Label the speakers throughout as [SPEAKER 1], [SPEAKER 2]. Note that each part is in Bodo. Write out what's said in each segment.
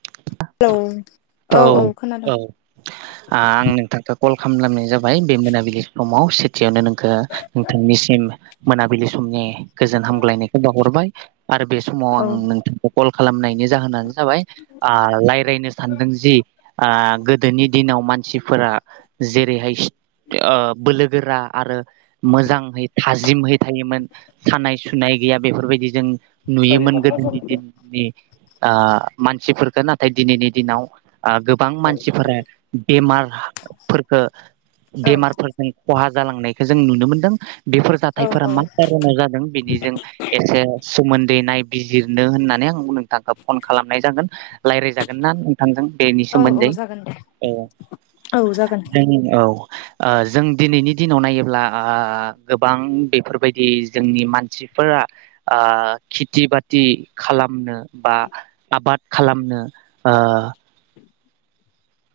[SPEAKER 1] [unintelligible]
[SPEAKER 2] औ औ आं नोंथांखौ कल खामलामनाय जाबाय बे मोनाबिलि समाव सिटियावनो नों खो नोंथांनिसिम मोनाबिलि समनि गोजोन हामग्लायनायखौ बावहरबाय आरो बे समाव आं
[SPEAKER 1] औ
[SPEAKER 2] नोंथांखौ कल खालामनायनि जाहोनानो जाबाय ओ लायरायनो सानदों [unintelligible] आ गोदोनि दिनाव मानसिफोरा जेरैहाय स ओ बोलो गोरा आरो मोजांहै था जिमहै थायोमोन सानाय सु सुनाय गैया बेफोरबायदि जों नुयोमोन गोदोनि दिननि ओ मानसिफोरखो नाथाय दिनैनि दिनाव ओ गोबां मानसिफोरा बेमारख फोरखो
[SPEAKER 1] औ
[SPEAKER 2] बेमारफोरजों खहा जालांनाय खो जों नुनो मोनदों। बेफोर
[SPEAKER 1] औ
[SPEAKER 2] जाथायफोरा मा
[SPEAKER 1] औ
[SPEAKER 2] कार'नाव जादों बिनिजों एसे सोमोन्दै नाय बिजिरनो होननानै आं नोंथांखौ फन खालामनाय जागोन रायलायजागोन ना नोंथांजों? बेनि
[SPEAKER 1] औ औ
[SPEAKER 2] सोमोन्दै
[SPEAKER 1] जागोन दे
[SPEAKER 2] औ
[SPEAKER 1] औ जागोन
[SPEAKER 2] जों औ ओ जों दिनैनि दिनाव नायोब्ला ओ गोबां बेफोरबायदि जोंनि मानसिफोरा ओ खेथि बाथि खालामनो बा आबाद खालामनो ओ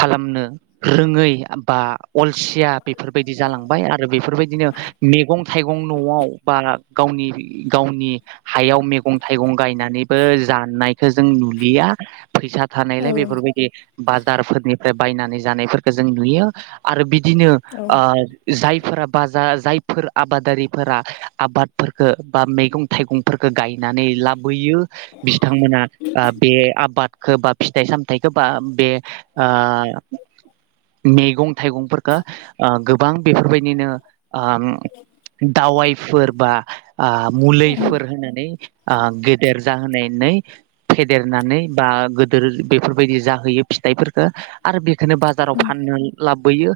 [SPEAKER 2] खालामनो रोङै आ बा अलसिया बेफोरबायदि जालांबाय आरो बेफोरबायदिनो मेगं थाइगं न'आव बा गावनि गावनि हायाव मेगं थाइगं गायनानैबो जानायखो जों नुलिया। फैसा
[SPEAKER 1] औ
[SPEAKER 2] थानायलाय बेफोरबायदि बाजारफोर फ्राय बायनानै जानायफोरखो जों नुयो आरो बि दिनो
[SPEAKER 1] औ
[SPEAKER 2] ओ जाय फोरा बा जा जायफोर आबादारिफोरा आबादफोरफोरखो बा मैगं थाइगंफोरफोरखो गायनानै लाबोयो बिथांमोना ओ बे आबाद। खो फिथाइ सामथाइखो बा बे आ मेगं थाइगंफोरखो आ गोबां बेफोरबायदि बिनो आ दावाइफोर बा आ मुलिफोर होनानै आ गेदेर जाहोनाय नै फेदेरनानै बा गोदोर बेफोर बायदि जाहोयो फिथाइफोर आरो बे बेखोनो बाजाराव
[SPEAKER 1] औ
[SPEAKER 2] फाननो लाबो बोयो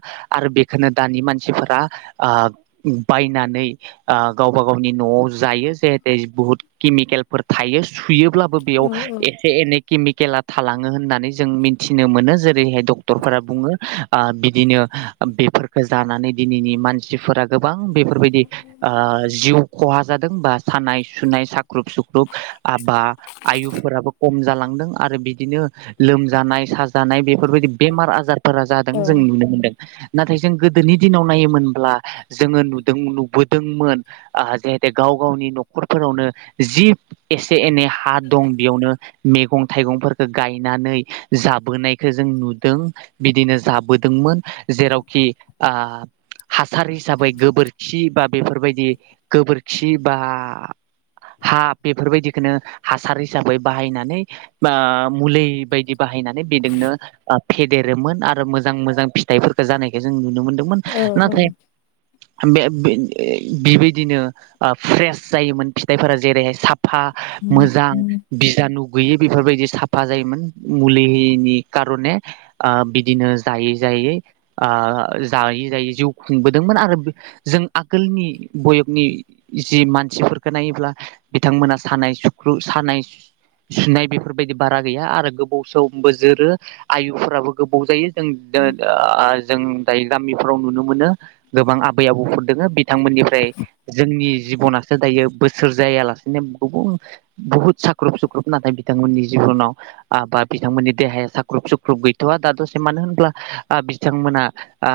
[SPEAKER 2] बेखौनो दानि मानसि आ बायनानै आ गावबा गावनि न'आव जायो जेे बुहुद केमिकेल थायो सुयोब्लाबो बेयाव एसे एनै केमिकेला थालाङो होननानै जों मिथिनो मो जेरैहाय डक्टर बुङो बिदिनो बेफोरखौ जानानै दिनैनि मानसिफोरा गोबां बेफोरबायदि ओ जिउ खहा जादों बा सानाय सुनाय साख्रुब सुख्रुब आ बा आयुफोराबो खम जालां दों आरो बिदिनो लोमजानाय साजा जानाय बे बेफोरबायदि बेमार आजारफोरा जादों जों नुनो मोनदों। नाथाय जों गोदोनि दिनाव नायोमोनब्ला जोङो नुदों नुबोदोंमोन आ जाहाते गाव गावनि न'खरफोरावनो जि एसे एनै हा दं बेयावनो मेगं थाइगंफोरखो गायनानै जाब जाबोनायखौ जों नुदों बिदिनो जाबोदोंमोन जेरावखि हासार हिसाबै गोबोरखि बा बेफोर बायदि गोबोरखि बा हा बेफोर बायदिखौनो हासार हिसाबै बाहायनानै मुलि बायदि बाहायनानै बिजोंनो। फेदेरोमोन आरो मोजां मोजां फिथाइफोरखौ जानायखौ जों नुनो मोनो। मोन
[SPEAKER 1] औ
[SPEAKER 2] नाथाय। बे बिबायदिनो फ्रेस जायोमोन फिथाइफोरा जेरैहाय साफ फा मोजां
[SPEAKER 1] औ
[SPEAKER 2] बिजानु गैयै बेफोर बायदि साफा जायोमोन मुलि [inaudible] बो जोरो आयुफोराबो गोबाव जायो जों
[SPEAKER 1] औ
[SPEAKER 2] जों दायो गामिफ्राव नुनो मोनो गोबां आबै आबौफोर दङ । बिथांमोननिफ्राय जोंनि जिबनासो दायो बैसो जायालासेनो गुबुन बुहुत साख्रुब सुख्रुब नाथाय बिथांमोननि जिबनाव । बिथांमोननि देहाया साख्रुब सुख्रुब गैथ'वा दा दसे मानो होनब्ला बिथांमोना ओ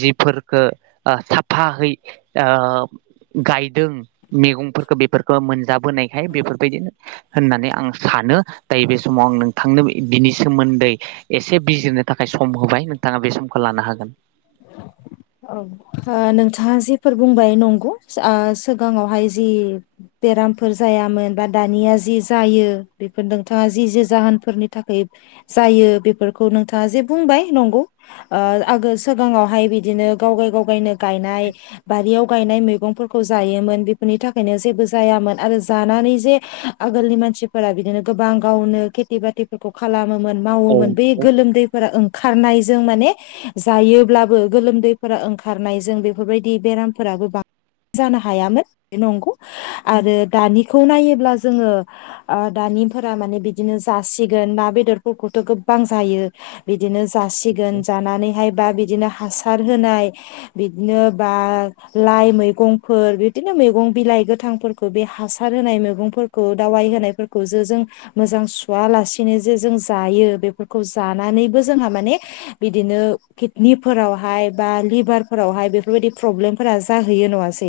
[SPEAKER 2] जिफोरखो ओ साफायै ओ गायदों मैगंफोरखौ बेफोरखौ मोनजाबोनायखाय बेफोरबायदिनो होननानै आं सानो दायो बे समाव आं नों थांनो बिनि सोमोन्दै एसे बिजिरनो थाखाय सम होबाय नोंथाङा बे समखौ लानो हागोन
[SPEAKER 1] ओ नोंथाङा जिेफोर बुंबाय नंगौ सिगाङावहाय जि बेरामफोर जायामोन बा दानिया जि जायो बेफोर नोंथाङा जि जे जाहोनफोरनि थाखाय जायो बेफोरखौ नोंथाङा जे बुंबाय नंगौ ओ आगोल सिगाङावहाय बिदिनो गावगाय गावगायनो गायनाय बारियाव गायनाय मैगंफोरखौ जायोमोन बिफोरनि थाखायनो जेबो जायामोन आरो जानानै जे आगोलनि मानसिफोरा बिदिनो गोबां गावनो किथि बाथिफोरखौ खालामो [unintelligible] मावोमोन बे
[SPEAKER 2] औ
[SPEAKER 1] गोलोमदैफोरा ओं खारनायजों माने जायोब्लाबो गोलोमदै फोरा ओंखारनाय जों बेफोरबायदि बेरामफोराबो बां जानो हायामोन नंगौ आरो दानिखौ नायोब्ला जोङो ओ दानिफोरा माने बिदिनो जासिगोन ना बेदरफोरखौथ' गोबां जायो बिदिनो जासिगोन जानानैहाय बा बिदिनो हासार [unintelligible] लाय मैगंफोर बिदिनो मैगं बिलाइ गोथांफोरखौ बे हासार होनाय मैगंफोरखौ दावाय होनायफोरखौ सो जों मोजां सुवा लासिनो जे जों जायो बेफोरखौ जानानैबो जोंहा माने बिदिनो किदनिफोरावहाय बा लिभारफोरावहाय बेफोरबायदि प्रब्लेमफोरा जाहैयो नङासै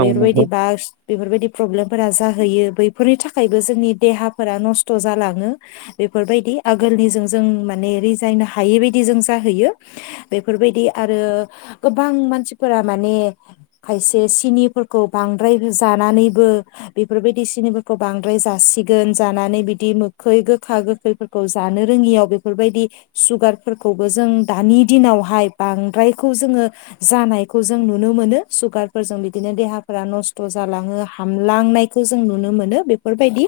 [SPEAKER 2] औ नंगौ
[SPEAKER 1] बास बेफोरबायदि प्रब्लेम फोरा जाहैयो बैफोरनि थाखायबो जोंनि देहाफोरा नस्थ' जालाङो बेफोरबायदि आगोलनिजों जों माने रिजायनो हायै बदि जों जाहैयो बेफोरबायदि आरो गोबां मानसिफोरा माने खायसे सिनिफोरखौ बांद्राय जानानैबो बेफोरबायदि सिनिफोरखौ बांद्राय जासिगोन जानानै बिदि मोखै गोखा गोखैफोरखौ जानो रोङियाव बेफोरबायदि सुगारफोरखौबो जों दानि दिनावहाय बांद्रायखौ जोङो जानायखौ जों नुनो मोनो सुगारफोरजों बिदिनो देहाफोरा नस्थ' जालाङो हामलांनायखौ जों नुनो मोनो बेफोरबायदि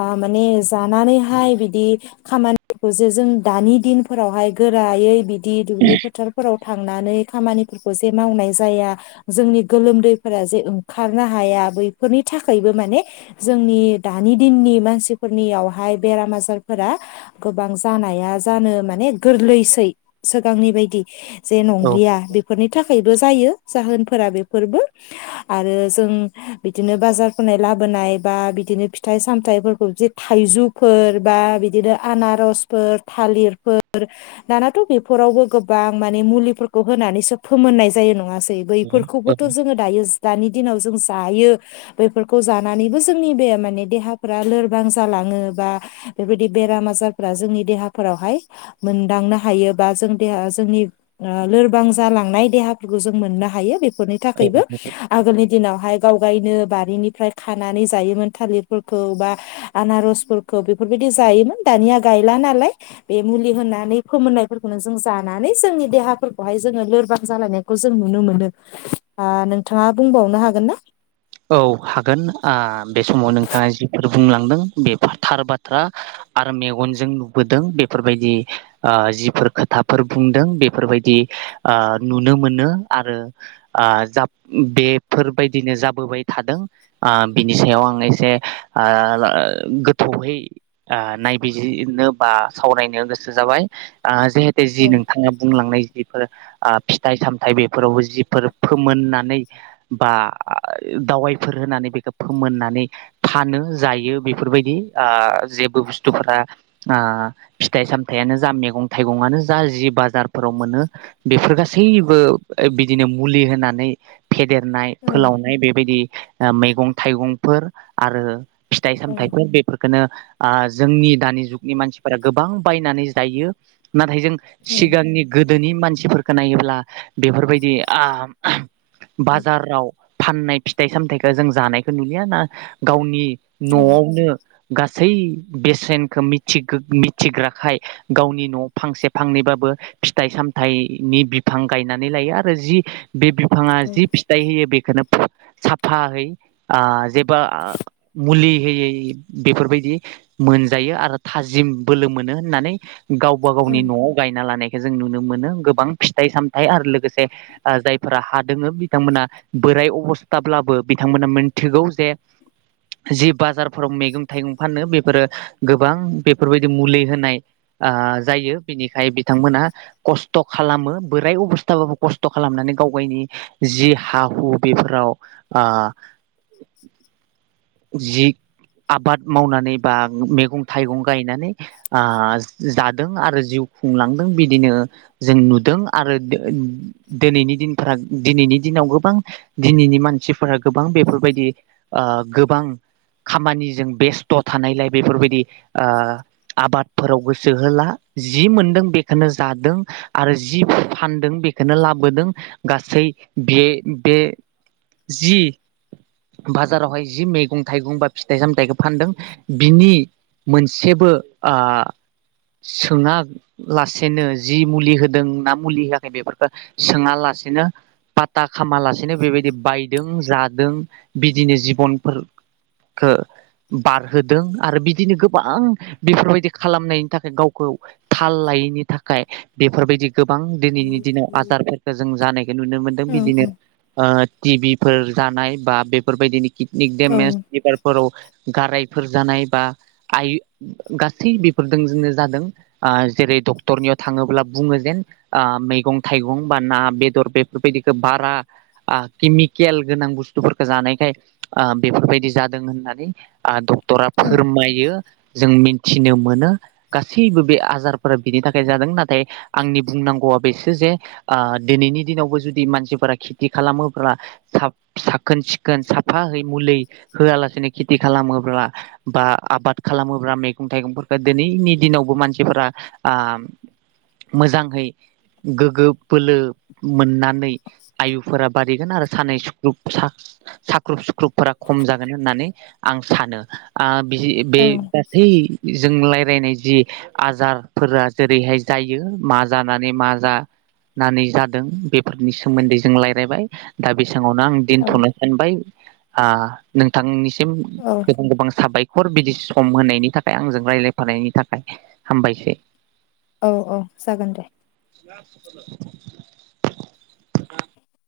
[SPEAKER 1] ओ माने जानानैहाय बिदि खामानिफोरखौ जे जों दानि दिनफोरावहाय गोरायै बिदि दुब्लि फोथारफोराव थांनानै खामानिफोरखौ जे मावनाय जाया जोंनि गोलोमदैफोरा जे ओंखारनो हाया बैफोरनि थाखायबो माने जोंनि दानि दिननि मानसिफोरनियावहाय बेराम आजारफोरा गोबां जानाया जानो माने गोरलैसै सिगांनि बायदि [unintelligible] जे
[SPEAKER 2] औ
[SPEAKER 1] नंलिया बेफोरनि थाखायबो जायो जाहोनफोरा बेफोरबो आरो जों बिदिनो बाजारफोरनाय लाबोनाय बा बिदिनो फिथाइ सामथाइफोरखौ बिदि थाइजौफोर बा बिदिनो आनारसफोर थालिरफोर दानाथ' बेफोरावबो गोबां गोबां माने मुलिफोरखौ होनानैसो फोमोननाय जायो नङासै
[SPEAKER 2] नंगौ
[SPEAKER 1] बैफोरखौबोथ' जोङो दायो दानि दिनाव जों जायो बेफोरखौ जानानैबो जोंनि बे माने देहाफोरा लोरबां जालाङो बा बेबायदि बेराम आजारफोरा जोंनि देहाफोरावहाय मोनदांनो हायो बा जों देहा जोंनि ओ लोरबां जालांनाय देहाफोरखौ जों मोननो हायो बे बेफोरनि
[SPEAKER 2] औ औ
[SPEAKER 1] थाखायबो
[SPEAKER 2] नंगौ
[SPEAKER 1] आगोलनि दिनावहाय गाव गायनो बारिनिफ्राय खानानै जायोमोन थालिरफोरखौ बा आनारसफोरखौ बेफोरबायदि जायोमोन दानिया गायला नालाय बे मुलि होनानै फोमोननायफोरखौनो जों जा जानानै जोंनि देहाफोरखौहाय जोङो लोरबां जालायनायखौ जों नुनो मोनो नोंथाङा ओ बुंबावनो हागोन ना
[SPEAKER 2] औ हागोन आ बे समाव नोंथाङा जिफोर बुंलांदों बे थार बाथ्रा आरो मेगनजों नुबोदों बेफोरबायदि ओ जिफोर खोथाफोर बुंदों बेफोरबायदि ओ नुनो मोनो आरो [unintelligible] बेफोरबायदिनो जा नुबोबाय थादों ओ बिनि सायाव आं एसे गोथौहै ओ नायबिजिरनो बा सावरायनो गोसो जाबाय ओ [unintelligible]
[SPEAKER 1] औ
[SPEAKER 2] जि नोंथाङा बुंलांनाय जिफोर ओ फिथाइ-सामथाय बेफोरावबो जिफोर फोमोननानै बा ओ दावाइफोर होनानै बेखौ फोमोननानै फानो जायो बेफोरबायदि ओ जेबो बुस्थुफोरा ओ फिथाइ सामथायानो जा मैगं थाइगंआनो जा जि बाजारफोराव मोनो बेफोर गासैबो बिदिनो मुलि होनानै फेदेर नाय
[SPEAKER 1] औ
[SPEAKER 2] फोलाव बेबायदि ओ मैगं-थाइगं फोर आरो
[SPEAKER 1] औ
[SPEAKER 2] फिथाइ-सामथायाइफोर बेफोरफोरखोनो आ जोंनि दानि जुगनि मानसिफोरा गोबां बायनानै जायो नाथाय जों
[SPEAKER 1] औ
[SPEAKER 2] सिगांनि गोदोनि मानसिफोर खोनायोब्ला बेफोरबायदि ओ बाजाराव फाननाय फिथाइ-सामथाइखौ जों जानायखौ नुलिया ना गावनि
[SPEAKER 1] औ
[SPEAKER 2] न'आवनो गासै बेसेनखौ मिथिगो मिथिग्राखाय गावनि न'आव फांसे फांनैबाबो फिथाइ-सामथाइनि बिफां गायनानै लायो आरो जि बे बिफाङा
[SPEAKER 1] औ
[SPEAKER 2] जि फिथाइ होयो बेखौनो साफायै ओ जेबा आ मुलि होयै बेफोरबायदि मोनजायो आरो थाजिम बोलो मोनो होननानै गावबा गावनि न'आव गायना लानाय खो जों नुनो मोनो गोबां फिथाइ सामथाइ आरो लोगोसे जायफोरा हा दोङो बिथांमोना बोराय अ अबस्थाब्लाबो बिथांमोना मोनथिगौ जे जि बाजारफोराव मैगं थाइगं फानो बेफोरो गोबां बेफोरबायदि मुलि होनाय ओ जायो बेनिखाय बिथांमोना खस्थ' खालामो बोराय अबस्थाबाबो खस्थ' खालामनानै गाव गावनि जि हा हु‌ बेफोराव ओ जि आबाद मावनानै बा मैगं थाइगं गायनानै ओ जादों आरो जिउ खुंलांदों बिदिनो जों नुदों आरो दिनैनि दिनफोरा दिनैनि दिनाव गोबां दिनैनि मानसिफोरा गोबां बेफोरबायदि ओ गो बां खामानिजों बेस्थ' थानायलाय बेफोरबायदि ओ आबाद फोराव गोसो होला जि मोनदों बेखौनो जादों आरो जि फानदों बे खौनो लाबोदों गासै बे बे जि बाजारावहाय जि मैगं थाइगं बा फिथाइ सामथाइखौ फानदों बिनि मोनसेबो ओ सोङा लासेनो जि मुलि होदों ना मुलि होआखै बेफोरखौ सोङा लासेनो पाता खामा लासेनो बेबायदि बायदों जादों । बिदिनो जिबनफोरखो बारहोदों आरो बिदिनो गोबां बेफोरबायदि खालामनायनि थाखाय गावखौ थाल लायैनि थाखाय बेफोरबायदि गोबां दिनैनि दिनाव आजारफोरखौ जों जानायखौ नुनो मोनदों बिदिनो ओ टि बिफोर जानाय बा बेफोरबायदिनि किडनि दडमेज लिभारफोराव गारायफोर जानाय बा आय गासै बेफोरजों जोङो जादों ओ जेरै डक्टरनियाव थाङोब्ला बुङो ओ जेन मैगं-थाइगं बा ना-बेदर बेफोरबायदिखौ बारा ओ केमिकेल गोनां बुस्थुफोर जानायखाय ओ बेफोरबायदि जादों होननानै ओ ड क्टरा फोरमायो जों मिथिनो मोनो गासैबो बे आजारफोरा बिनि थाखाय जादों नाथाय आंनि बुंनांगौवा बेसो जे ओ दिनैनि दिनावबो जुदि मानसिफोरा खेथि खालामोबोब्ला साब साब साखोन सिखोन साफाहै मुलि होआलासिनो खेथि खालामोब्ला बा आबाद खालामोब्ला मैगं थाइगंफोरखौ दिनैनि दिनावबो मानसिफोरा ओ मोजाङै गोग्गो बोलो मोनना नै आयुफोरा बारि गोन आरो सानै सुख्रुब सा साख्रुब सुख्रु ख्रुबफोरा खम जागोन होननानै आं सानो ओ बि बे गासै जों लायरायनाय जि आजारफोरा जेरैहाय जायो मा जानानै मा जानानै जादों बेफोरनि सोमोन्दै जों रायलायबाय दा बेसाङावनो दोनथ'नो सानबाय ओ नोंथांनि सि सिम
[SPEAKER 1] औ
[SPEAKER 2] गोबां गोबां साबाय हर बिदि सम होनायनि थाखाय आंजों रायलायफानायनि थाखाय हामबायसै।
[SPEAKER 1] औ औ जागोन दे।
[SPEAKER 2] [unintelligible]